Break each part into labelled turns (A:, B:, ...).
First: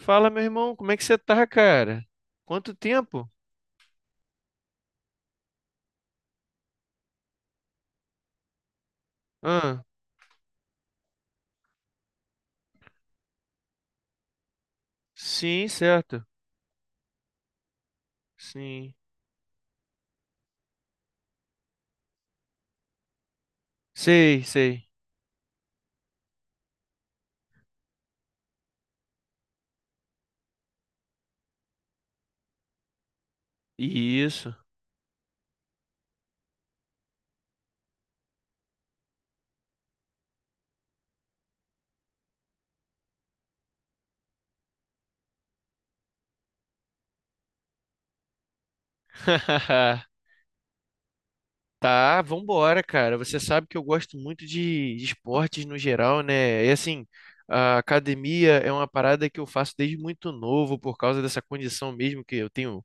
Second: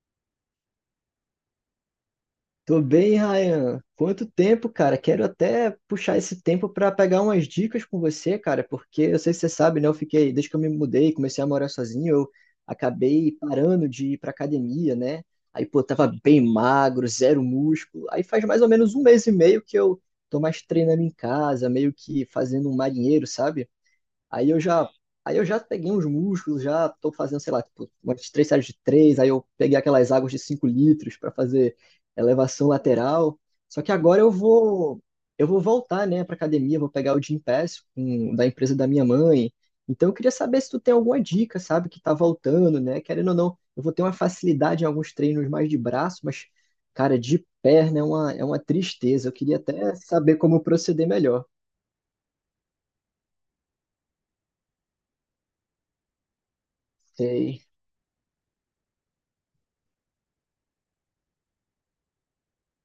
A: Fala, meu irmão, como é que você tá, cara? Quanto
B: Tô bem,
A: tempo?
B: Ryan. Quanto tempo, cara? Quero até puxar esse tempo para pegar umas dicas com você, cara, porque eu sei se você sabe,
A: Ah,
B: né? Eu fiquei, desde que eu me mudei, comecei a morar sozinho, eu acabei parando de ir pra academia, né? Aí,
A: sim,
B: pô, tava
A: certo.
B: bem magro, zero músculo. Aí faz mais ou
A: Sim.
B: menos um mês e meio que eu tô mais treinando em casa, meio que fazendo um marinheiro, sabe?
A: Sei,
B: Aí eu
A: sei.
B: já, aí eu já peguei uns músculos, já tô fazendo, sei lá, tipo, umas três séries de três, aí eu peguei aquelas águas de 5 litros para fazer elevação lateral. Só que agora eu
A: Isso.
B: vou, eu vou voltar, né, para academia, vou pegar o Gym Pass um, da empresa da minha mãe. Então eu queria saber se tu tem alguma dica, sabe, que tá voltando, né? Querendo ou não, eu vou ter uma facilidade em alguns treinos mais de braço, mas cara, de perna é uma tristeza. Eu queria até saber como proceder melhor.
A: Tá, vambora, cara. Você sabe que eu gosto muito de esportes no geral, né? E assim,
B: Sei,
A: a academia é uma parada que eu faço desde muito novo, por causa dessa condição mesmo que eu tenho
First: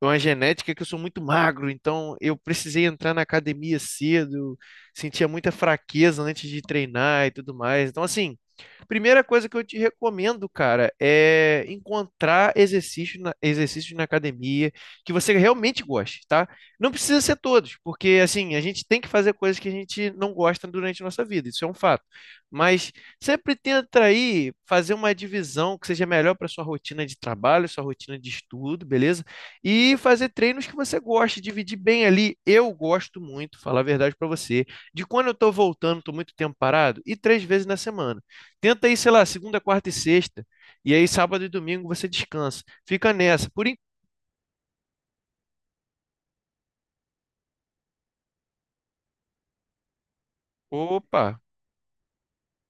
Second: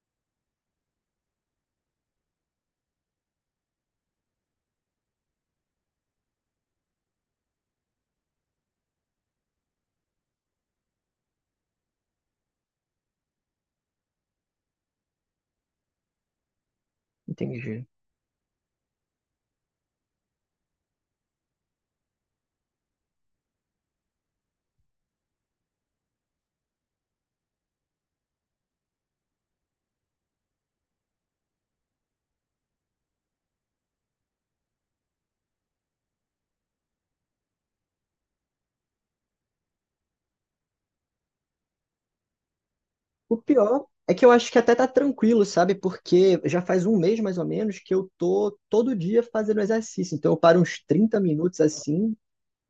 A: uma genética que eu sou muito magro, então eu precisei entrar na academia cedo, sentia muita fraqueza antes de treinar e tudo mais. Então, assim, primeira coisa que eu te recomendo, cara, é encontrar exercícios na academia que você realmente goste, tá? Não precisa ser todos,
B: entendi.
A: porque, assim, a gente tem que fazer coisas que a gente não gosta durante a nossa vida, isso é um fato. Mas sempre tenta aí fazer uma divisão que seja melhor para sua rotina de trabalho, sua rotina de estudo, beleza? E fazer treinos que você gosta, dividir bem ali. Eu gosto muito, falar a verdade para você, de quando eu estou voltando, estou muito tempo parado, e três vezes na semana. Tenta aí, sei lá, segunda, quarta e sexta, e aí sábado e domingo você descansa. Fica
B: O
A: nessa. Por en-
B: pior é que eu acho que até tá tranquilo, sabe? Porque já faz um mês mais ou menos que eu tô todo dia fazendo exercício. Então eu paro uns 30
A: Opa,
B: minutos assim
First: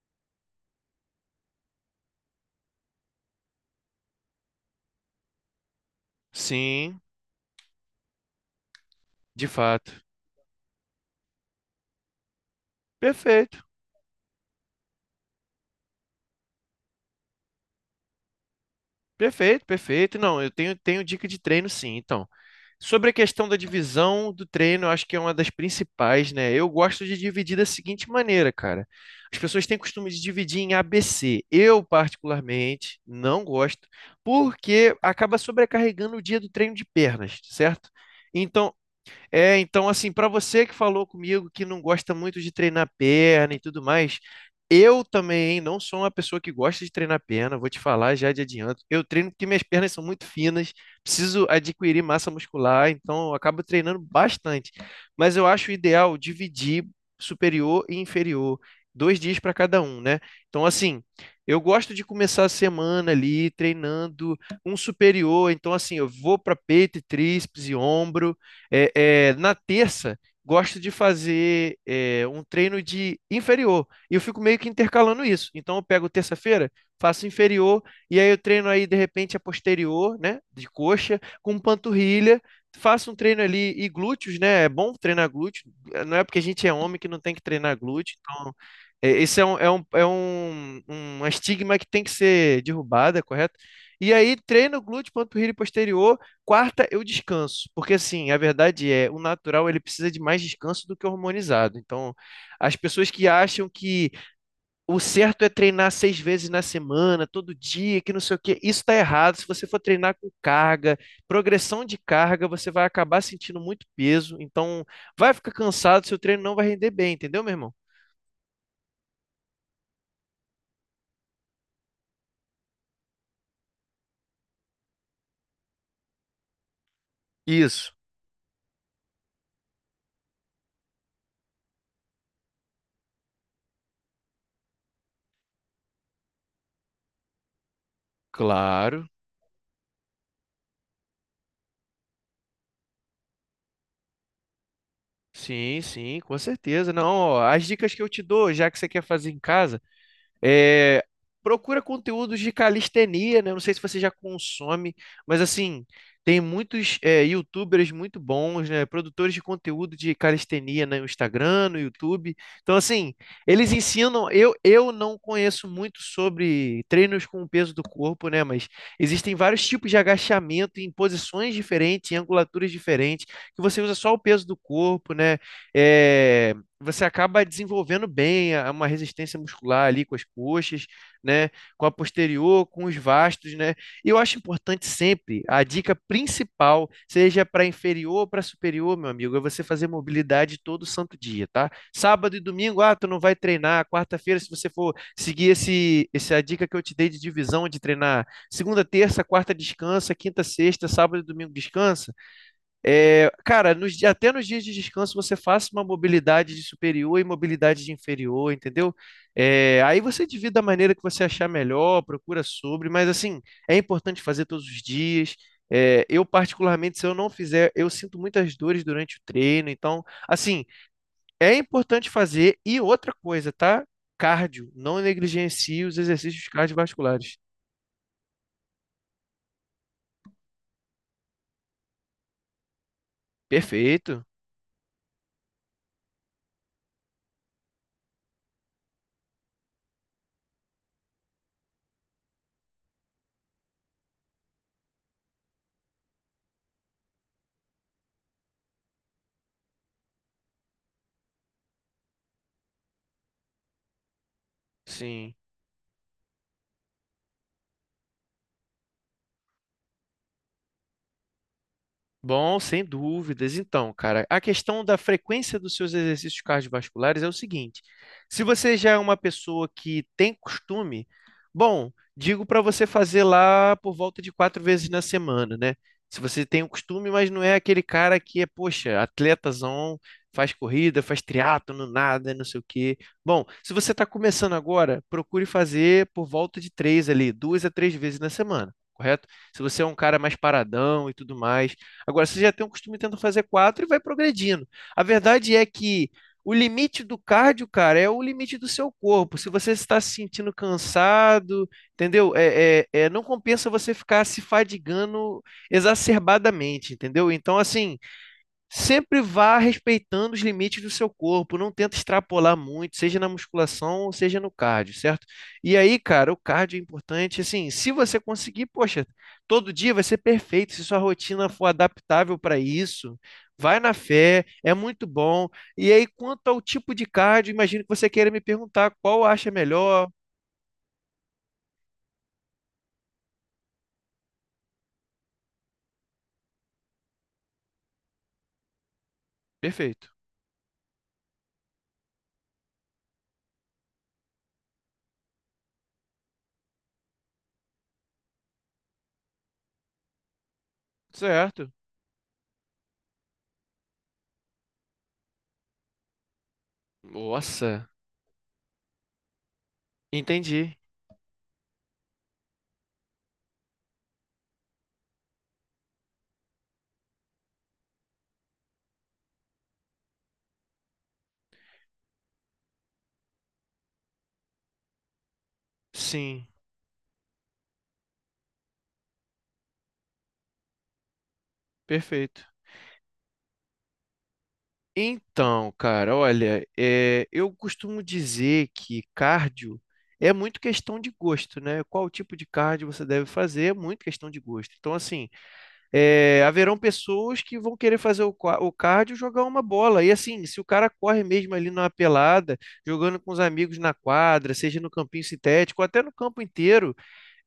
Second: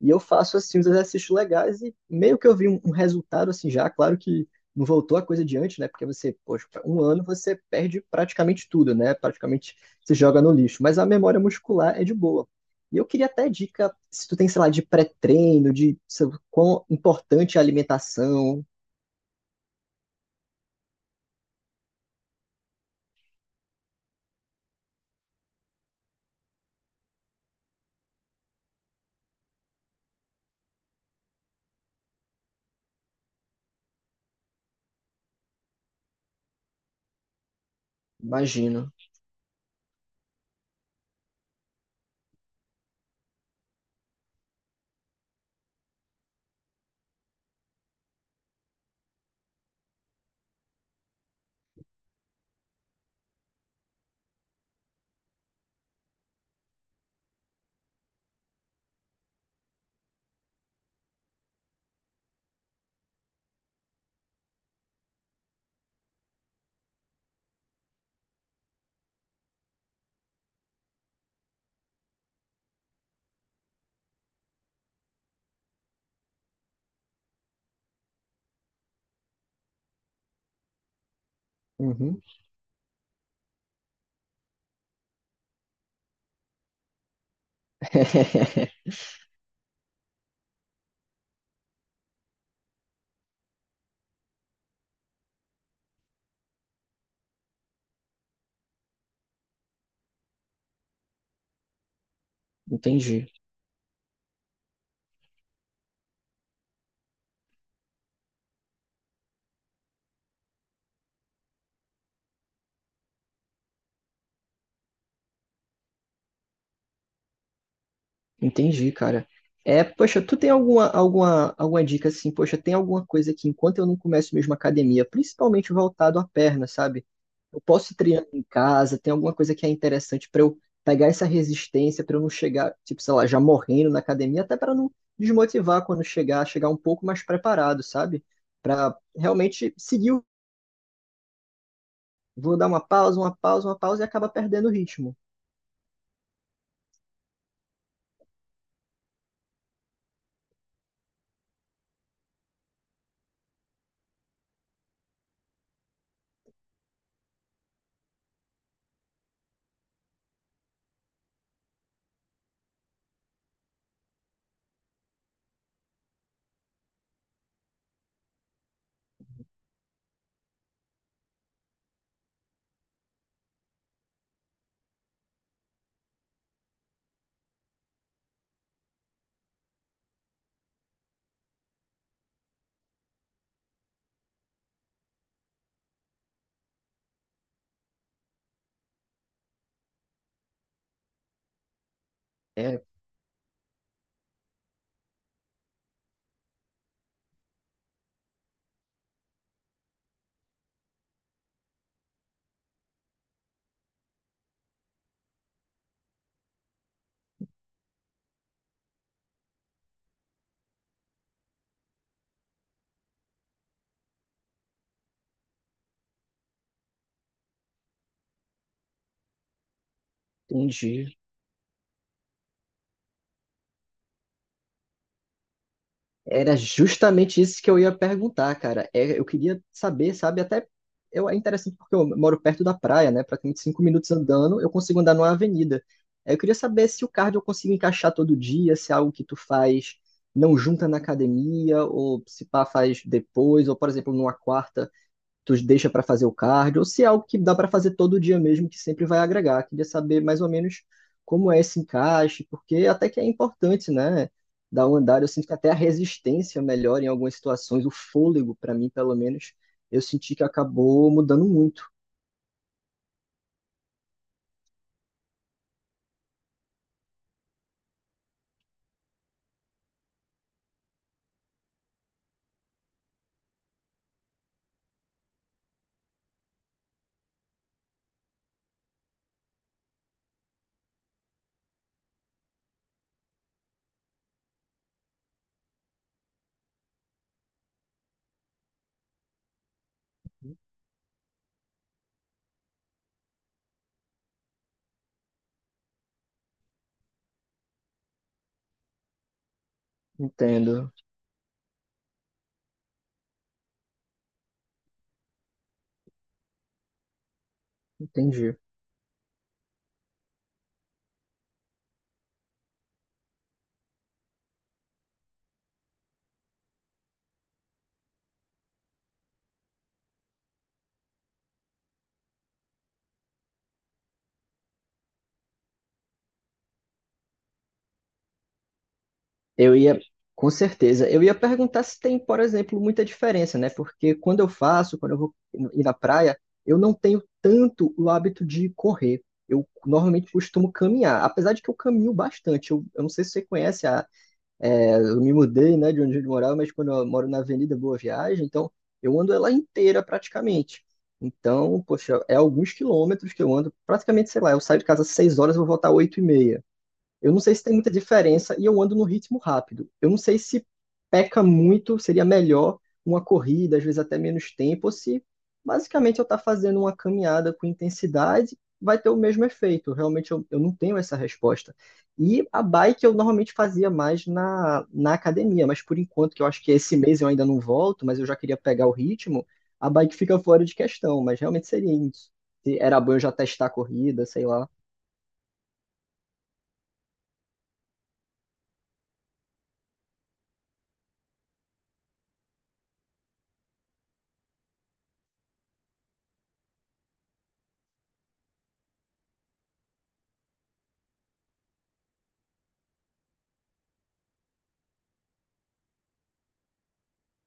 B: e eu faço assim os exercícios legais e meio que eu vi um resultado assim já. Claro que não voltou a coisa de antes, né? Porque você, poxa,
A: sim,
B: um ano você perde praticamente tudo, né?
A: de
B: Praticamente
A: fato.
B: se joga no lixo. Mas a memória muscular é de boa. E eu queria até
A: Perfeito,
B: dica, se tu tem, sei lá, de pré-treino, de sei lá, quão importante é a alimentação,
A: perfeito, perfeito. Não, eu tenho, tenho dica de treino, sim. Então. Sobre a questão da divisão do treino, eu acho que é uma das principais, né? Eu gosto de dividir da seguinte maneira, cara. As pessoas têm costume de dividir em ABC. Eu, particularmente, não gosto, porque acaba sobrecarregando o dia do treino de pernas, certo? Então,
B: imagino.
A: então, assim, para você que falou comigo que não gosta muito de treinar perna e tudo mais, eu também não sou uma pessoa que gosta de treinar perna, vou te falar já de adianto. Eu treino porque minhas pernas são muito finas, preciso adquirir massa muscular, então eu acabo treinando bastante. Mas eu acho ideal dividir superior e inferior, dois dias para cada um, né? Então, assim, eu gosto de começar a semana ali treinando um superior, então, assim, eu vou para peito, e tríceps e ombro. É, na terça, gosto de fazer um treino de inferior. E eu fico meio que intercalando isso. Então, eu pego terça-feira, faço inferior, e aí eu treino aí, de repente, a posterior, né? De coxa, com
B: Uhum.
A: panturrilha. Faço um treino ali e glúteos, né? É bom treinar glúteo. Não é porque a gente é homem que não tem que treinar glúteo. Então, esse é um estigma que tem que ser derrubada, correto? E aí, treino glúteo, panturrilha e posterior. Quarta, eu descanso, porque assim, a verdade é, o natural ele precisa de mais descanso do que o hormonizado. Então, as pessoas que
B: Entendi,
A: acham que o certo é treinar seis vezes na semana, todo dia, que não sei o quê, isso está errado. Se você for treinar com carga, progressão de carga, você vai acabar sentindo muito peso. Então, vai ficar cansado, seu treino não vai render bem, entendeu, meu irmão?
B: entendi, cara. É, poxa, tu tem alguma dica assim? Poxa, tem alguma coisa que enquanto eu não começo mesmo a academia, principalmente voltado à perna, sabe? Eu
A: Isso.
B: posso ir treinando em casa, tem alguma coisa que é interessante pra eu pegar essa resistência, pra eu não chegar, tipo, sei lá, já morrendo na academia, até pra não desmotivar quando chegar, chegar um pouco mais preparado, sabe? Pra
A: Claro,
B: realmente seguir, vou dar uma pausa e acaba perdendo o ritmo.
A: sim, sim, com certeza. Não, ó, as dicas que eu te dou, já que você quer fazer em casa. É, procura conteúdos de calistenia, né? Não sei se você já consome, mas assim, tem muitos YouTubers muito bons, né? Produtores de conteúdo de calistenia, né? No Instagram, no YouTube. Então, assim, eles ensinam. Eu não conheço muito sobre treinos com o peso do corpo, né? Mas existem vários tipos de agachamento em posições diferentes, em angulaturas diferentes, que você usa só o peso do corpo, né? É, você acaba desenvolvendo uma resistência muscular ali com as coxas, né? Com a posterior, com os vastos, né? E eu acho importante sempre, a dica principal, seja para inferior ou para superior, meu amigo, é você fazer mobilidade todo santo dia, tá? Sábado e domingo,
B: É,
A: ah, tu não vai treinar. Quarta-feira, se você for seguir essa dica que eu te dei de divisão de treinar, segunda, terça, quarta descansa, quinta, sexta, sábado e domingo descansa. É, cara, até nos dias de descanso você faça uma mobilidade de superior e mobilidade de inferior, entendeu? É, aí você divide da maneira que você achar melhor, procura sobre, mas assim, é importante fazer todos os dias. É, eu, particularmente, se eu não fizer, eu sinto muitas dores durante o treino, então, assim,
B: entendi.
A: é importante fazer. E outra coisa, tá? Cardio, não negligencie os exercícios
B: Era
A: cardiovasculares.
B: justamente isso que eu ia perguntar, cara. É, eu queria saber, sabe, é interessante porque eu moro perto da praia, né? Praticamente 5 minutos
A: Perfeito,
B: andando, eu consigo andar numa avenida. Aí eu queria saber se o cardio eu consigo encaixar todo dia, se é algo que tu faz não junta na academia, ou se pá faz depois, ou por exemplo, numa quarta tu deixa para fazer o cardio, ou se é algo que dá para fazer todo dia mesmo, que sempre vai agregar. Queria saber mais ou menos como é esse encaixe, porque até que é importante, né? Dar um andar, eu
A: sim.
B: sinto que até a resistência melhora em algumas situações, o fôlego, para mim, pelo menos, eu senti que acabou mudando muito.
A: Bom, sem dúvidas. Então, cara, a questão da frequência dos seus exercícios cardiovasculares é o seguinte: se você já é uma pessoa que tem costume, bom, digo para você fazer lá por volta de quatro vezes na semana, né? Se você tem o costume, mas não é aquele cara que é, poxa, atletazão, faz corrida, faz triatlo, nada, não sei o quê. Bom, se você está começando agora, procure fazer por volta de três ali, duas a três vezes na semana, correto? Se você é um cara mais paradão e tudo mais. Agora, você já tem um costume tentando fazer quatro e vai progredindo. A verdade é que o limite do cardio, cara, é o limite do seu corpo. Se você está se sentindo
B: Entendo,
A: cansado, entendeu? Não compensa você ficar se fadigando exacerbadamente, entendeu? Então, assim,
B: entendi.
A: sempre vá respeitando os limites do seu corpo, não tenta extrapolar muito, seja na musculação ou seja no cardio, certo? E aí, cara, o cardio é importante, assim, se você conseguir, poxa, todo dia vai ser perfeito, se sua rotina for adaptável para isso, vai na fé, é muito bom. E aí, quanto ao tipo de cardio, imagino que você queira me perguntar qual acha
B: Eu ia,
A: melhor.
B: com certeza, eu ia perguntar se tem, por exemplo, muita diferença, né? Porque quando eu vou ir na praia, eu não tenho tanto o hábito de correr. Eu
A: Perfeito.
B: normalmente costumo caminhar, apesar de que eu caminho bastante. Eu não sei se você conhece, eu me mudei, né, de onde eu morava, mas quando eu moro na Avenida Boa Viagem, então eu ando ela inteira praticamente.
A: Certo.
B: Então, poxa, é alguns quilômetros que eu ando, praticamente, sei lá, eu saio de casa às 6h, eu vou voltar às 8h30. Eu não sei se tem
A: Nossa,
B: muita diferença e eu ando no ritmo rápido. Eu não sei se
A: entendi.
B: peca muito, seria melhor uma corrida, às vezes até menos tempo, ou se basicamente eu estar fazendo uma caminhada com intensidade, vai ter o mesmo efeito. Realmente eu não tenho essa resposta. E a bike eu normalmente fazia mais na academia, mas por enquanto, que
A: Sim,
B: eu acho que esse mês eu ainda não volto, mas eu já queria pegar o ritmo, a bike fica fora de questão, mas realmente seria isso.
A: perfeito.
B: Se era bom eu já testar a corrida, sei lá.
A: Então, cara, olha, eu costumo dizer que cardio é muito questão de gosto, né? Qual tipo de cardio você deve fazer é muito questão de gosto. Então, assim, haverão pessoas que vão querer fazer o cardio e jogar uma bola. E assim, se o cara corre mesmo ali numa pelada, jogando com os amigos na quadra, seja no campinho sintético, ou até no campo inteiro,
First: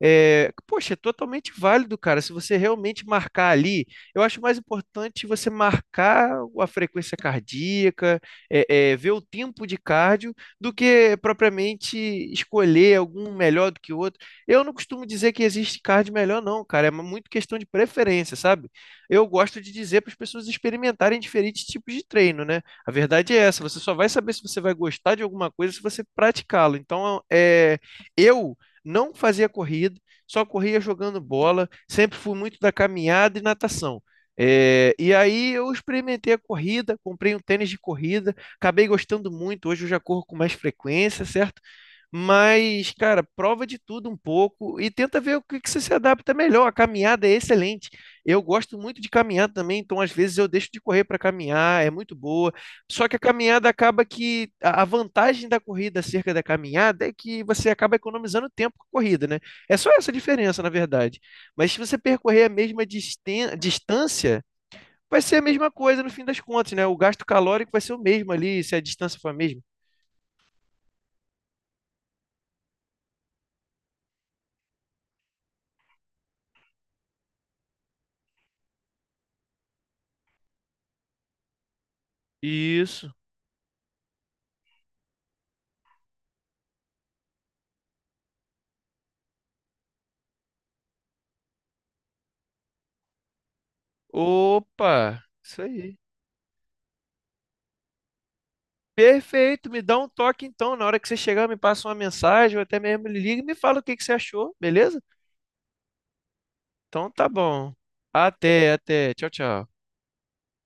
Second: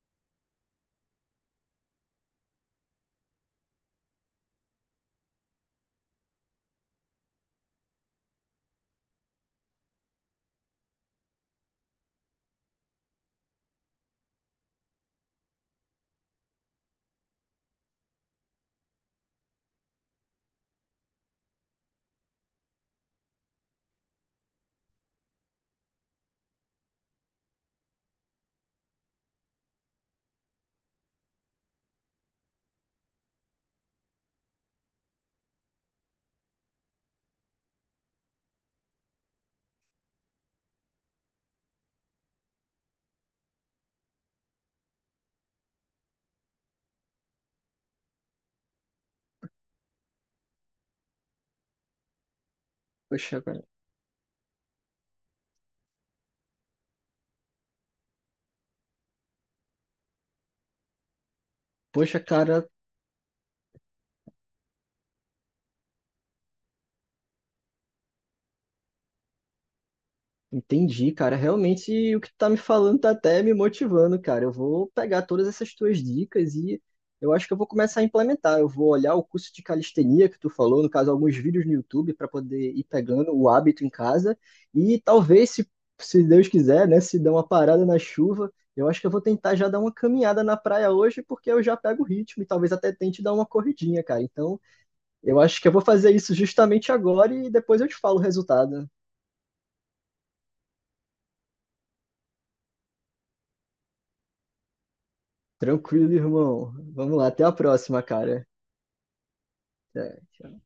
A: poxa, é totalmente válido, cara. Se você realmente marcar ali, eu acho mais importante você marcar a frequência cardíaca, ver o tempo de cardio, do que propriamente escolher algum melhor do que o outro. Eu não costumo dizer que existe cardio melhor, não, cara. É muito questão de preferência, sabe? Eu gosto de dizer para as pessoas experimentarem diferentes tipos de treino, né? A verdade é essa. Você só vai saber se você vai gostar de alguma coisa se você praticá-lo. Então, é, eu não fazia corrida, só corria jogando bola, sempre fui muito da caminhada e natação. É, e aí eu experimentei a corrida, comprei um tênis de corrida, acabei gostando muito, hoje eu já corro com mais frequência, certo? Mas, cara, prova de tudo um pouco e tenta ver o que que você se adapta melhor. A caminhada é excelente. Eu gosto muito de caminhar também, então às vezes eu deixo de correr para caminhar, é muito boa. Só que a
B: Poxa, cara.
A: caminhada acaba que a vantagem da corrida acerca da caminhada é que você acaba economizando tempo com a corrida, né? É só essa diferença, na verdade. Mas se você
B: Poxa,
A: percorrer a
B: cara,
A: mesma distância, vai ser a mesma coisa no fim das contas, né? O gasto calórico vai ser o mesmo ali, se a distância for a mesma.
B: entendi, cara. Realmente o que tu tá me falando tá até me motivando, cara. Eu vou pegar todas essas tuas dicas e eu acho que eu vou começar a implementar. Eu vou olhar o curso de calistenia que tu falou, no caso, alguns vídeos no YouTube para poder ir
A: Isso.
B: pegando o hábito em casa e talvez se Deus quiser, né, se der uma parada na chuva, eu acho que eu vou tentar já dar uma caminhada na praia hoje porque eu já pego o ritmo e talvez até tente dar uma corridinha, cara. Então,
A: Opa,
B: eu acho
A: isso
B: que eu vou
A: aí.
B: fazer isso justamente agora e depois eu te falo o resultado.
A: Perfeito, me dá um toque então. Na hora que você chegar, me passa uma mensagem, ou até mesmo me liga e me fala o que que você achou, beleza?
B: Tranquilo, irmão.
A: Então
B: Vamos
A: tá
B: lá, até a
A: bom.
B: próxima, cara.
A: Até, até. Tchau, tchau.
B: Até, tchau.